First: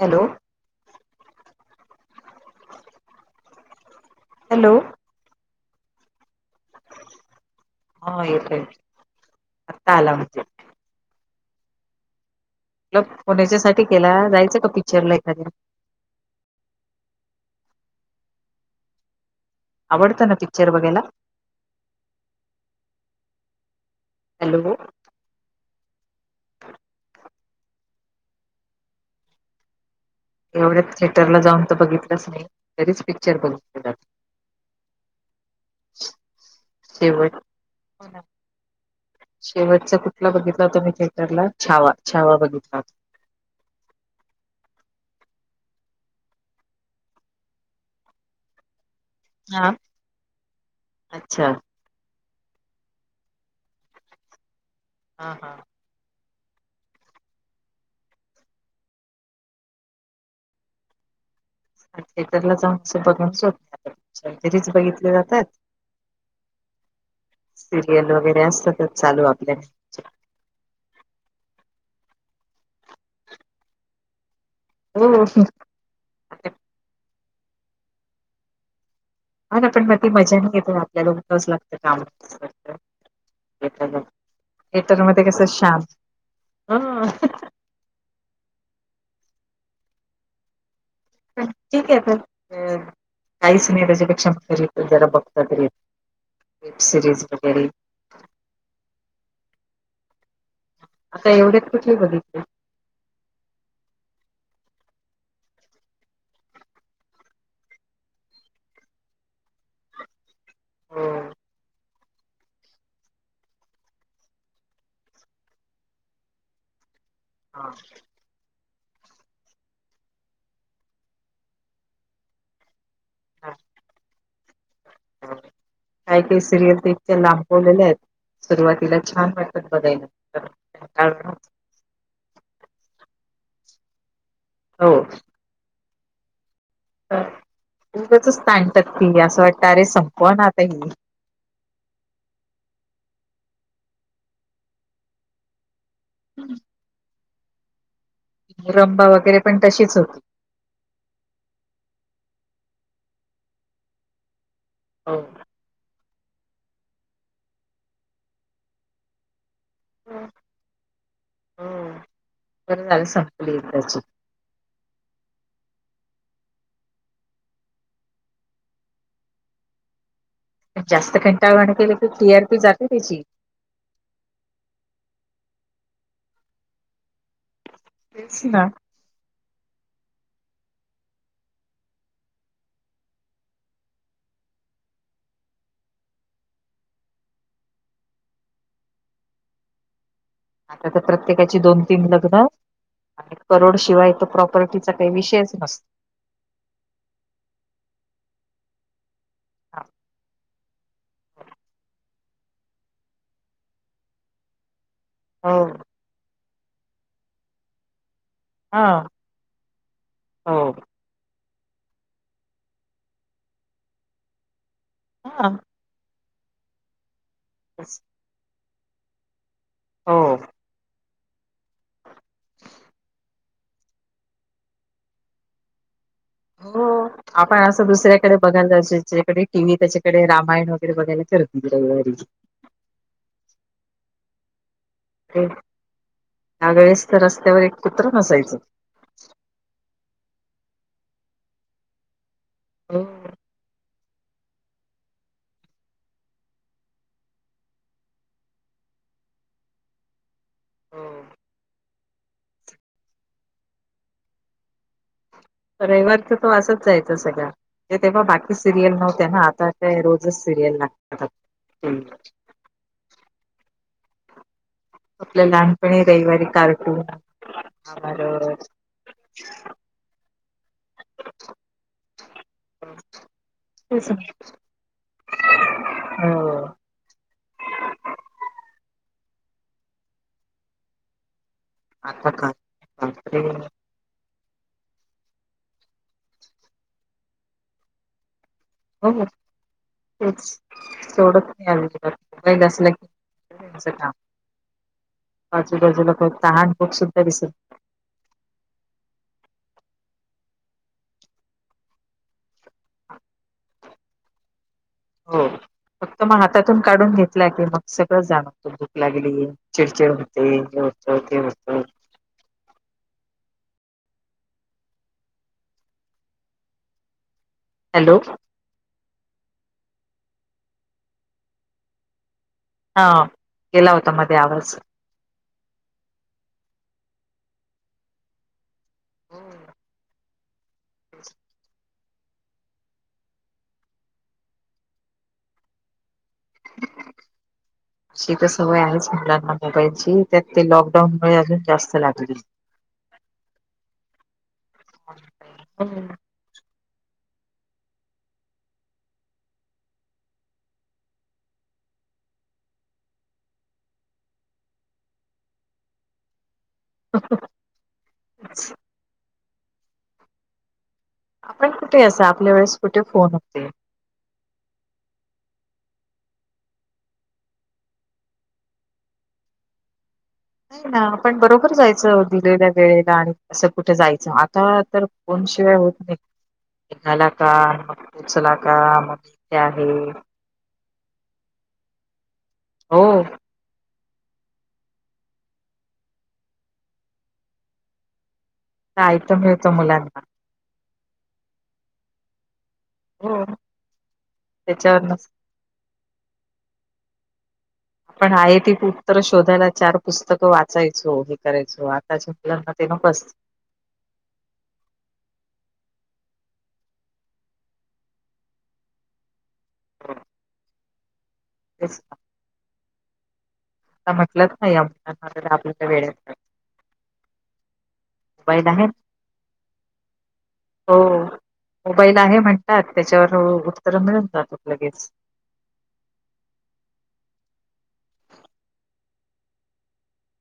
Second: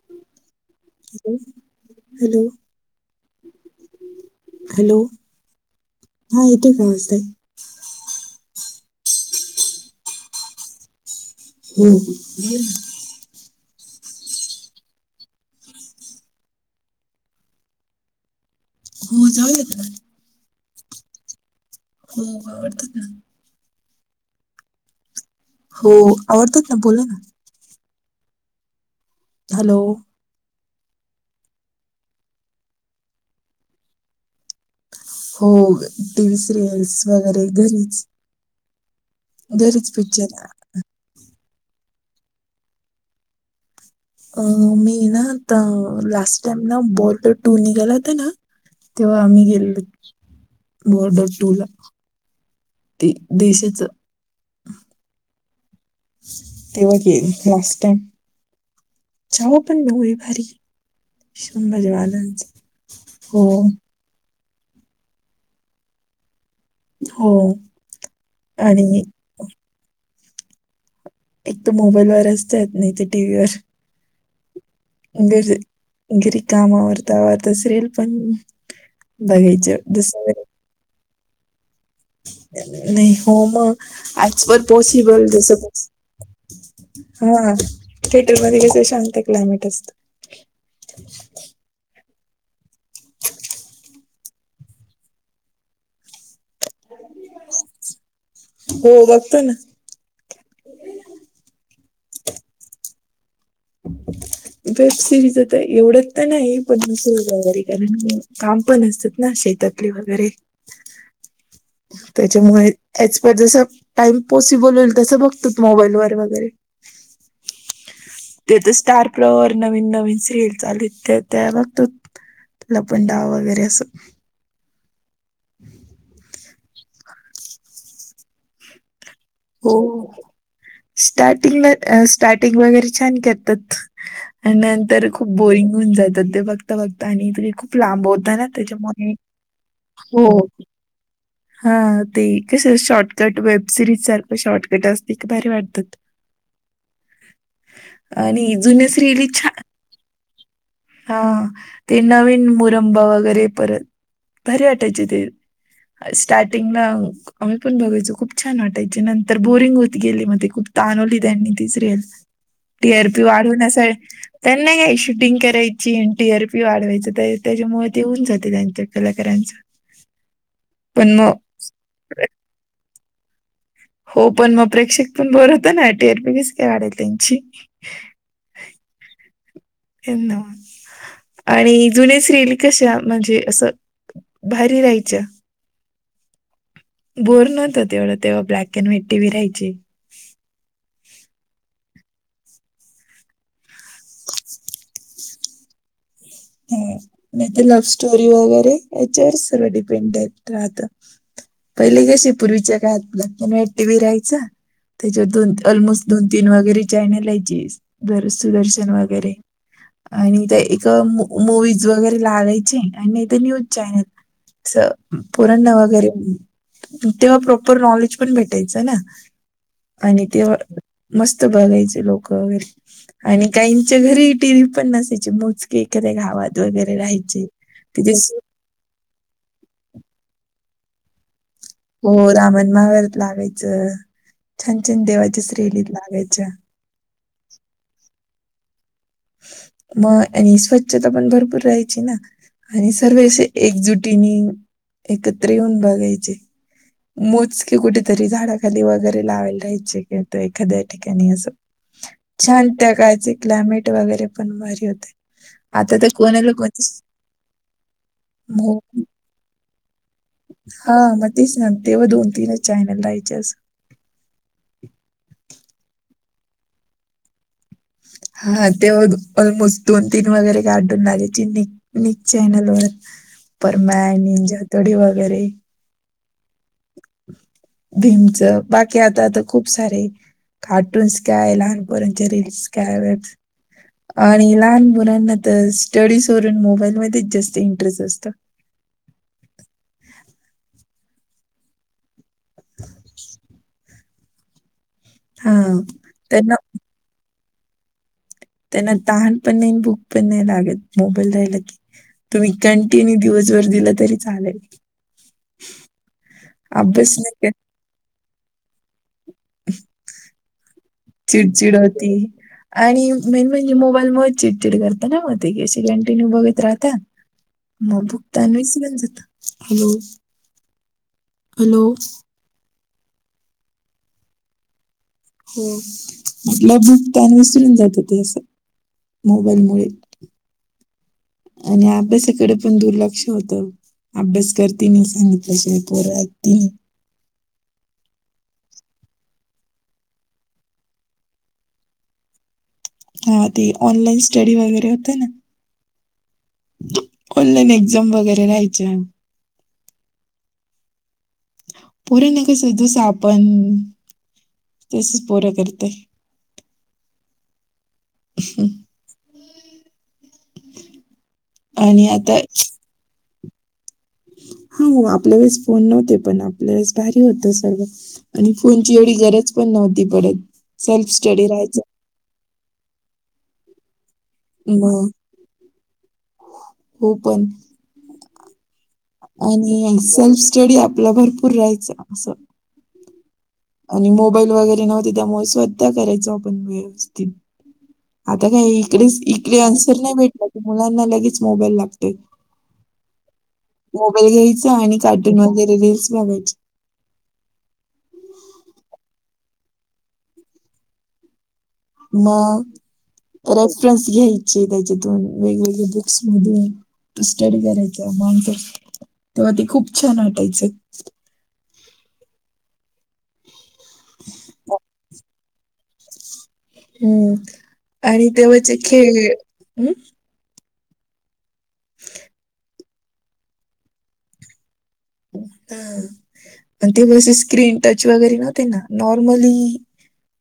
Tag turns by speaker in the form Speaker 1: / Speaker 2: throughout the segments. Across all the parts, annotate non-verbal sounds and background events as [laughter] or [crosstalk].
Speaker 1: Hello.
Speaker 2: Hello hello हा येतोय का आवाज ताई?
Speaker 1: हा येतोय, आत्ता आला म्हणजे.
Speaker 2: [inaudible]
Speaker 1: फोन याच्यासाठी केला जायचं का पिक्चर ला एखाद्या?
Speaker 2: हो जाऊयात ना
Speaker 1: आवडतं ना पिक्चर बघायला?
Speaker 2: हो आवडतात ना.
Speaker 1: हॅलो
Speaker 2: हो आवडतात ना बोला ना. हॅलो
Speaker 1: एवढ्यात थिएटरला जाऊन तर बघितलंच नाही घरीच पिक्चर बघितलं जात
Speaker 2: हो टी व्ही सिरियल्स
Speaker 1: शेवट
Speaker 2: वगैरे घरीच
Speaker 1: हो ना.
Speaker 2: घरीच
Speaker 1: शेवटचा कुठला
Speaker 2: पिक्चर.
Speaker 1: बघितला होता मी थिएटरला छावा छावा बघितला होता.
Speaker 2: अ मी ना आता लास्ट टाइम ना बॉर्डर टू निघाला होता ना? तेव्हा आम्ही
Speaker 1: हा
Speaker 2: गेलेलोत बॉर्डर
Speaker 1: अच्छा
Speaker 2: टू ला. ते देशाचं
Speaker 1: हा हा.
Speaker 2: तेव्हा गे लास्ट टाइम छावा पण मुव्ही भारी संभाजी महाराजांचा.
Speaker 1: थेटरला जाऊन
Speaker 2: हो
Speaker 1: [unintelligible] बघितले जातात.
Speaker 2: हो
Speaker 1: सिरियल वगैरे असतातच
Speaker 2: आणि
Speaker 1: चालू आपल्या.
Speaker 2: एक तर मोबाईल वरचत यत नई त टी व्ही वर.
Speaker 1: हो हो
Speaker 2: घरी घरी
Speaker 1: आता
Speaker 2: काम वरता वरता सिरीयल पण
Speaker 1: हा ना
Speaker 2: बघायचं
Speaker 1: पण म ती
Speaker 2: जसं
Speaker 1: मजा नाही येते आपल्या दोन [unintelligible]
Speaker 2: नाही हो म
Speaker 1: थिएटर
Speaker 2: आजप
Speaker 1: मध्ये
Speaker 2: नपॉसिबल
Speaker 1: कसं
Speaker 2: जसं
Speaker 1: शांत पण
Speaker 2: हा थिएटरमध्ये कस शांत क्लायमेट असतं.
Speaker 1: ठीक आहे तर काहीच नाही त्याच्यापेक्षा जरा बघता तरी ये वेब सिरीज वगैरे.
Speaker 2: हो बघतो ना.
Speaker 1: आता एवढ्याच कुठली बघितली?
Speaker 2: [inaudible] वेब सिरीजत एवढच तर नाही पण [unintelligible] वगैरे कारण काम पण असतात ना शेतात ली वगैरे.
Speaker 1: हो
Speaker 2: त्याच्यामुळे ऍज पर जसा टाइम पॉसिबल होईल तसं बघतच मोबाईल वर वगैरे.
Speaker 1: हा.
Speaker 2: ते तर स्टार प्रवाह वर नवीन नवीन सिरियल चालुयेत त्या त्या बघतोत. लपण डाव वगैरे असं.
Speaker 1: काही काही सिरियल तर इतक्या लांबवलेल्या आहेत सुरुवातीला छान वाट
Speaker 2: हो स्टार्टिंगला अ स्टार्टिंग वगैरे छान करतात आणि
Speaker 1: हो
Speaker 2: नंतर खूप बोरिंग होऊन जातात ते बघ बघता बघता आणि तरी खूप लांबता
Speaker 1: उगचच
Speaker 2: ना
Speaker 1: ताणतात
Speaker 2: त्याच्यामुळे
Speaker 1: ती असं वाटतं अरे
Speaker 2: हो
Speaker 1: संपवा ना आता ही
Speaker 2: हा ते कस शॉर्टकट वेबसिरीज सारखं शॉर्टकट असते क भारी वाटतात.
Speaker 1: [inaudible]
Speaker 2: आणि जुन्या
Speaker 1: मुरंबा
Speaker 2: सिरयली
Speaker 1: वगैरे
Speaker 2: छा
Speaker 1: पण तशीच होती.
Speaker 2: हा ते नवीन मुरंबा वगैरे परत भरी वाटायचे
Speaker 1: हो
Speaker 2: ते. स्टार्टिंगला आम्ही पण बघायचो खूप छान वाटायचे नंतर बोरिंग गेली मग खूप तणवली त्यांनी ती सिरियल
Speaker 1: बरं झालं
Speaker 2: टीआरपी
Speaker 1: संपली
Speaker 2: वाढवण्या
Speaker 1: एकदाची
Speaker 2: त्यांना काय शूटिंग कराय ची टी आर पी वाढवायच त्याच्यामुळे ते होऊन जाते त्यांच्या कलाकारांचं. पण
Speaker 1: जास्त
Speaker 2: मग
Speaker 1: कंटाणवाण केले की टी आर पी जाते त्याची.
Speaker 2: हो पण मग प्रेक्षक पण बोर होत ना ए टी आर पी मीस काढेल त्यांची.
Speaker 1: तेच ना.
Speaker 2: यांना म्हण. आणि जुने सिरियल कशा म्हणजे असं भारी राहायच्या. बोर नव्हतं तेवढं तेव्हा black and white T V राहायचे.
Speaker 1: आता त प्रत्येकाची दोन तीन लग्न आणि करोड शिवाय तो प्रॉपर्टीचा काही विषयच नसतो.
Speaker 2: ह नाही त लव्ह स्टोरी वगैरे याच्यावर सर्व डिपेंड आहेत. राहत पहिलं कशी पूर्वीच्या काळात black and white T V राहायचा त्याच्यात
Speaker 1: हो
Speaker 2: दोन ऑलमोस्ट दोन तीन वगैरे चायनल यायचीस. बर
Speaker 1: हा
Speaker 2: सुदर्शन वगैरे आणि
Speaker 1: हो
Speaker 2: त्या एका मु मूवीज वगैरे लागायचे आणि नाही तर न्यूज चॅनल असं.
Speaker 1: हा
Speaker 2: पोरांना वगैरे तेव्हा प्रॉपर
Speaker 1: तेच.
Speaker 2: नॉलेज पण भेटायचं ना.
Speaker 1: हो.
Speaker 2: आणि ते मस्त बघायचे लोक वगैरे आणि काहींच्या घरी टी व्ही पण नसायची मोजके एखाद्या गावात.
Speaker 1: हो
Speaker 2: वगैरे राहायचे
Speaker 1: आपण असं
Speaker 2: तिथे
Speaker 1: दुसऱ्याकडे बघायला जायचो. ज्याच्याकडे टी व्ही त्याच्याकडे रामायण वगैरे बघायला चलो.
Speaker 2: हो रामायण महाभारत लागायचं छान छान देवाच्या सिरियली त लागायच्या.
Speaker 1: त्यावेेळेस रस्त्यावर एक कुत्र नसायचं.
Speaker 2: म आणि स्वच्छता पण भरपूर राहायची ना. आणि
Speaker 1: हो
Speaker 2: सर्व असे एकजुटीने एकत्र येऊन बघायचे. मोजके कुठेतरी झाडाखाली वगैरे लावायल राहायचे कि एखाद्या ठिकाणी
Speaker 1: हो
Speaker 2: असं छान त्या काळचे क्लायमेट वगैरे पण भारी होते. आता
Speaker 1: रविवार तर तो
Speaker 2: कोणाला कोणती
Speaker 1: असच जसा का सगळ्या तेव्हा बाकी
Speaker 2: हो
Speaker 1: सिरियल नव्ह त्यांना आता ते रोजच सिरियल लागतात.
Speaker 2: चायनल लाईचस.
Speaker 1: आपल्या लहानपणी रविवारी कार्टून महाभारत
Speaker 2: हा ते आ ऑलमोस्ट दोन तीन वगैरे कार्टून लागायची चिननी निक चॅनलवरर
Speaker 1: तेच
Speaker 2: परमॅन निजा तोडी व वगैरे. मी
Speaker 1: हव.
Speaker 2: भीमचं बाकी आता आता खूप सारे कार्टून्स काय लहान पोऱ्यांच्या
Speaker 1: आता
Speaker 2: रील्स काय
Speaker 1: बापरे
Speaker 2: आणि लहान मुलांना तर स्टडीज वून मोबाईलमध्येच जास्त इंटरेस्ट असतं.
Speaker 1: हो हो तेवढच [unintelligible] जास्त नाही. च काम
Speaker 2: हा
Speaker 1: आजूबाजूला भूक
Speaker 2: त्यांना
Speaker 1: तहान भूक सुद्धा दिसत
Speaker 2: त्यांना तहान पण नाही न भूक पण नाही लागत मोबाईल राहायला की. तुम्ही कंटिन्यू दिवसभर दिलं तरी चालेल.
Speaker 1: हो फक्त मग हातातून
Speaker 2: अभ्यास
Speaker 1: काढून
Speaker 2: नाही
Speaker 1: घेतला
Speaker 2: का
Speaker 1: की मग सगळं जाणवतो भूक लागली चिडचिड होते हे होत ते होत.
Speaker 2: ती. आणि मेन म्हणजे मोबाईल चिडचिड करत ना म ते की अशे कंटिन्यू बघत राहता.
Speaker 1: [inaudible]
Speaker 2: म भुक तान विसरून जाता. Hello hello.
Speaker 1: हा गेला होता मध्ये आवाज.
Speaker 2: हो म भुक तहान विसरून जातं ते असं. मोबाईलमुळे. आणि अभ्यासाकडे पण दुर्लक्ष होतं. अभ्यास करती नई सांगितल्या शिवाय पोरं ऐकती नाही.
Speaker 1: [unintelligible] तशी त सवय आहेच मुलांना मोबाईलची त्यात ते लॉकडाऊन मुळे अजून जास्त लागली.
Speaker 2: हा ते ऑनलाईन स्टडी वगैरे होते ना.
Speaker 1: हो.
Speaker 2: ऑनलाईन एक्झाम वगैरे राहायचे. पोरीना कस जस आपण तसच पोर करतय.
Speaker 1: ह. [unintelligible]
Speaker 2: ह. [unintelligible]
Speaker 1: आपण कुठे
Speaker 2: आणि
Speaker 1: असं
Speaker 2: आता
Speaker 1: आपल्या वेळेस कुठे फोन होते.
Speaker 2: हा आपल्या वेळेस फोन नव्हते पण आपल्या वेळेस भारी होत सर्व. आणि फोनची एवढी गरज पण नव्हती परत.
Speaker 1: नाही ना आपण बरोबर जायचं दिलेल्या वेळेला आणि असं कुठे जायचं. आता तर
Speaker 2: मग
Speaker 1: फोन शिवाय होत नाही
Speaker 2: हो
Speaker 1: निघाला
Speaker 2: पण
Speaker 1: का मग पोचला का? मग मी इथे आहे
Speaker 2: आणि सेल्फ स्टडी आपला भरपूर राहायचं असं.
Speaker 1: हो.
Speaker 2: आणि मोबाईल वगैरे नव्हते त्यामुळे स्वतः करायच आपण व्यवस्थित. आता काय
Speaker 1: ते
Speaker 2: इकडेच
Speaker 1: ऐकतं
Speaker 2: इकडे
Speaker 1: मिळतं
Speaker 2: आन्सर नाही
Speaker 1: मुलांना
Speaker 2: भेटला की मुलांना लगेच मोबाईल लागते.
Speaker 1: हो
Speaker 2: मोबाईल घ्यायचा आणि
Speaker 1: त्याच्यावर
Speaker 2: कार्टून वगैरे रीलस बघायचे.
Speaker 1: [inaudible] पण आहे ती उत्तर शोधायला चार पुस्तकं वाचायचो हे करायचो आता
Speaker 2: मग रेफरन्स घ्यायचे त्याच्यातून वेगवेगळे बुक्स मधून. तो स्टडी करायचा माणसात तेव्हा ते खूप छान वाटायचं.
Speaker 1: तेच ना.
Speaker 2: [inaudible]
Speaker 1: [unintelligible]
Speaker 2: हमम आणि
Speaker 1: मोबाईल
Speaker 2: तेव्हाचे
Speaker 1: आहे
Speaker 2: खेळ हम्
Speaker 1: हो मोबाईल आहे म्हणतात त्याच्यावर उत्तर मिळून जातात लगेच.
Speaker 2: प तेव्हा स्क्रीन टच वगैरे नव्हते ना नॉर्मली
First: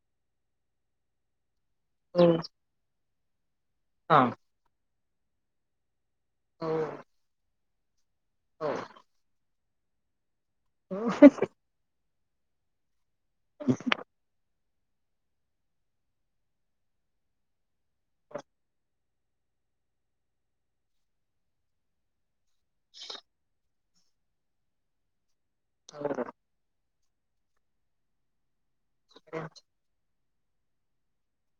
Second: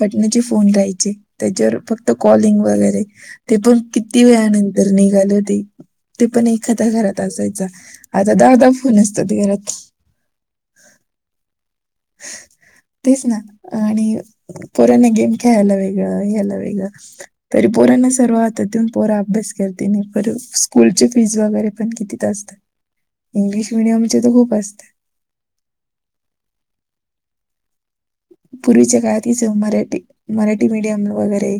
Speaker 2: बटण्याचे फोन राहायचे त्याच्यावर फक्त
Speaker 1: हो
Speaker 2: कॉलिंग वगैरे ते पण
Speaker 1: हा
Speaker 2: किती वेळनंतर निघाल होते. ते पण
Speaker 1: हो
Speaker 2: एखाद्या घरात असायच आता दहादा
Speaker 1: हो
Speaker 2: फोन असतात घरात.
Speaker 1: हो.
Speaker 2: तेच ना आणि पोराना गेम खेळायला वेगळं ह्याला वेगळं तरी पोरांना सर्व हातात देऊन पोरा अभ्यास करते नाही स्कूलची फीज वगैरे पण किती असते इंग्लिश मिडियम तर खूप असते.
Speaker 1: हो.
Speaker 2: पूर्वीच्या काळात हीच
Speaker 1: त्यांच्या
Speaker 2: मराठी. मराठी मिडियम वगैरे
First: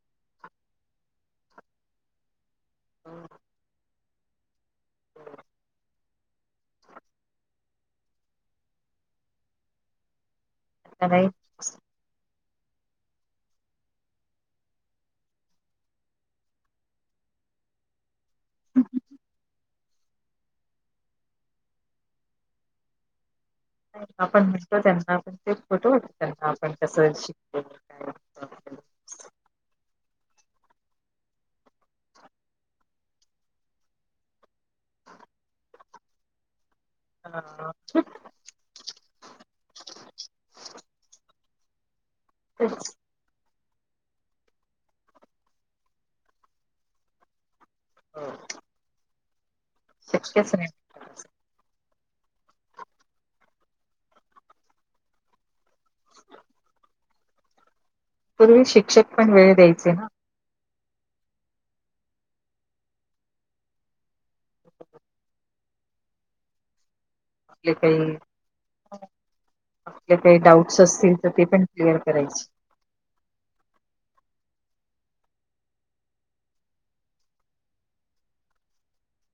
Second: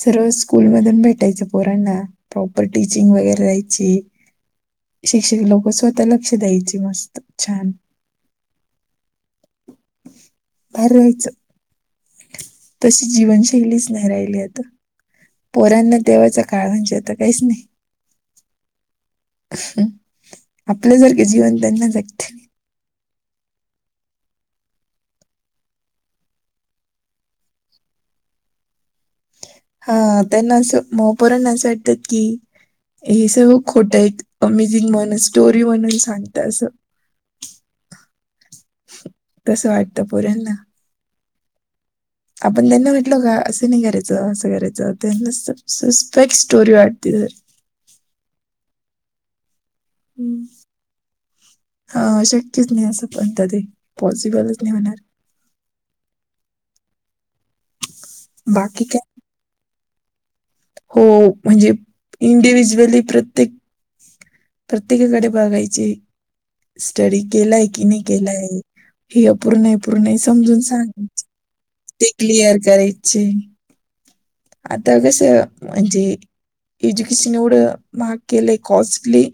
Speaker 2: सर्व स्कूल मधून भेटायचं पोरांना. प्रॉपर टीचिंग वगैरे राहायची. शिक्षक लोक स्वतः लक्ष द्यायचे मस्त छान.
Speaker 1: नाही
Speaker 2: अरयच [unintelligible] तशी जीवनशैलीच नाही राहिली आता. पोराना तेव्हाचा काळ म्हणजे आता काहीच नाही.
Speaker 1: हम.
Speaker 2: आपलं सारख जीवन त्यांना जगते.
Speaker 1: आपण म्हणतो त्यांना आपण ते खोट वाटत त्यांना आपण कस शिक
Speaker 2: हा त्यांना असं माया पोराना असं वाटतात की हे सगळ खोटेत अमेजिंग म्हणून स्टोरी सांगते असं.
Speaker 1: हा [inaudible]
Speaker 2: तस वाटतं पोऱ्यांना. आपण त्यांना
Speaker 1: तेच
Speaker 2: ल का असं नाही करायचं असं करायचं त्यांना सस्पेक स्टोरी वाटते
Speaker 1: हां.
Speaker 2: हम्म अ शक्यच नाही असं पण कधी पॉसिबलच नाही होणार.
Speaker 1: पूर्वी
Speaker 2: बाकी
Speaker 1: शिक्षक पण वेळ द्यायचे ना.
Speaker 2: हो म्हणजे इंडिव्हिज्युअली प्रत्येक प्रत्येकाकडे बघायचे स्टडी केलाय
Speaker 1: आपले
Speaker 2: कि नाही
Speaker 1: काही
Speaker 2: केलाय. हे अपूर्ण
Speaker 1: आपले
Speaker 2: पूर्ण
Speaker 1: काही
Speaker 2: समजून
Speaker 1: डाऊट्स असतील
Speaker 2: सांगायचे
Speaker 1: तर ते पण क्लिअर
Speaker 2: ते
Speaker 1: करायचे
Speaker 2: क्लिअर करायचे. आता कसं म्हणजे एज्युकेशन एवढं महाग केलय कॉस्टली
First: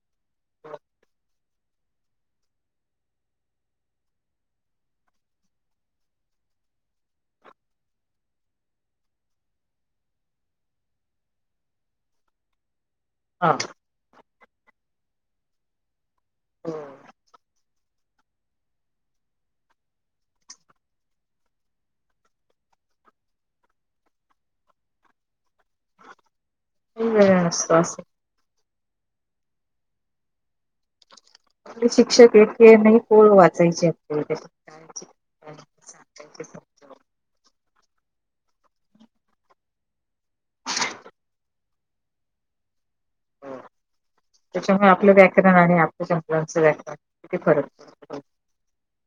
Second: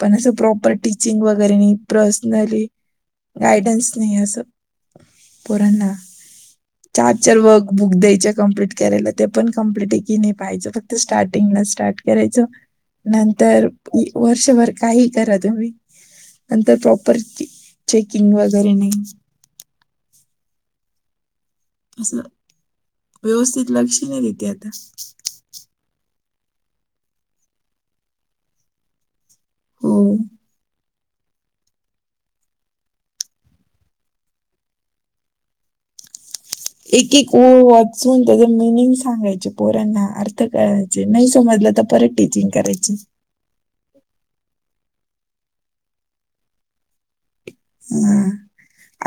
Speaker 2: पण असं प्रॉपर टिचिंग व गैरे नाही पर्सनली गायडन्स नाही असं. पोरांना चार चार वर्क बुक द्यायच्या कम्प्लीट करायला त्या पण कंप्लिट आहे की नाही पाहायचं फक्त स्टार्टिंगला स्टार्ट करायचं
Speaker 1: हा
Speaker 2: नंतर इ वर्षभर काही करा तुम्ही नंतर
Speaker 1: काही
Speaker 2: प्रॉपर टी चेकिंग वगैरे नाही. असं व्यवस्थित लक्ष नाहीे देती आता.
Speaker 1: [unintelligible]
Speaker 2: हो.
Speaker 1: आपले शिक्षक एक न एक ओळ वाचायचे [unintelligible] [unintelligible]
Speaker 2: एक एक ओळ वाचून त्याच मिनिंग सांगायचे पोरांना अर्थ कळ चे नाही समजलं तर परत टीचिंग करायचे.
Speaker 1: हम्म त्याच्यामुळे आपलं व्याकरण आणि आज च्या मुलांच व्याकरण किती फरक? पडतो
Speaker 2: हम्म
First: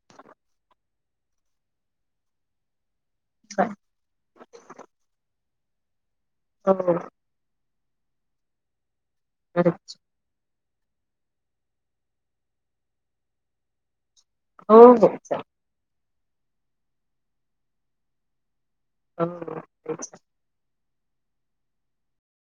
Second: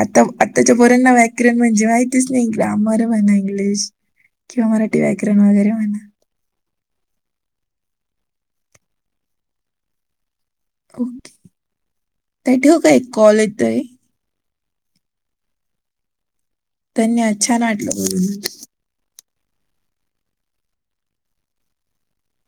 Speaker 2: आता आताच्या पोरंना व्याकरण म्हणजे माहितीच नाही ग्रामर म्हणा इंग्लिश किंवा मराठी व्याकरण वगैरे म्हणा.
Speaker 1: हो. बरोबर.
Speaker 2: ओके ताई ठेवू का एक कॉल येतोय.
Speaker 1: हो हो चालेल.
Speaker 2: त्यांनी आज छान वाटलं बोलून.
Speaker 1: [unintelligible]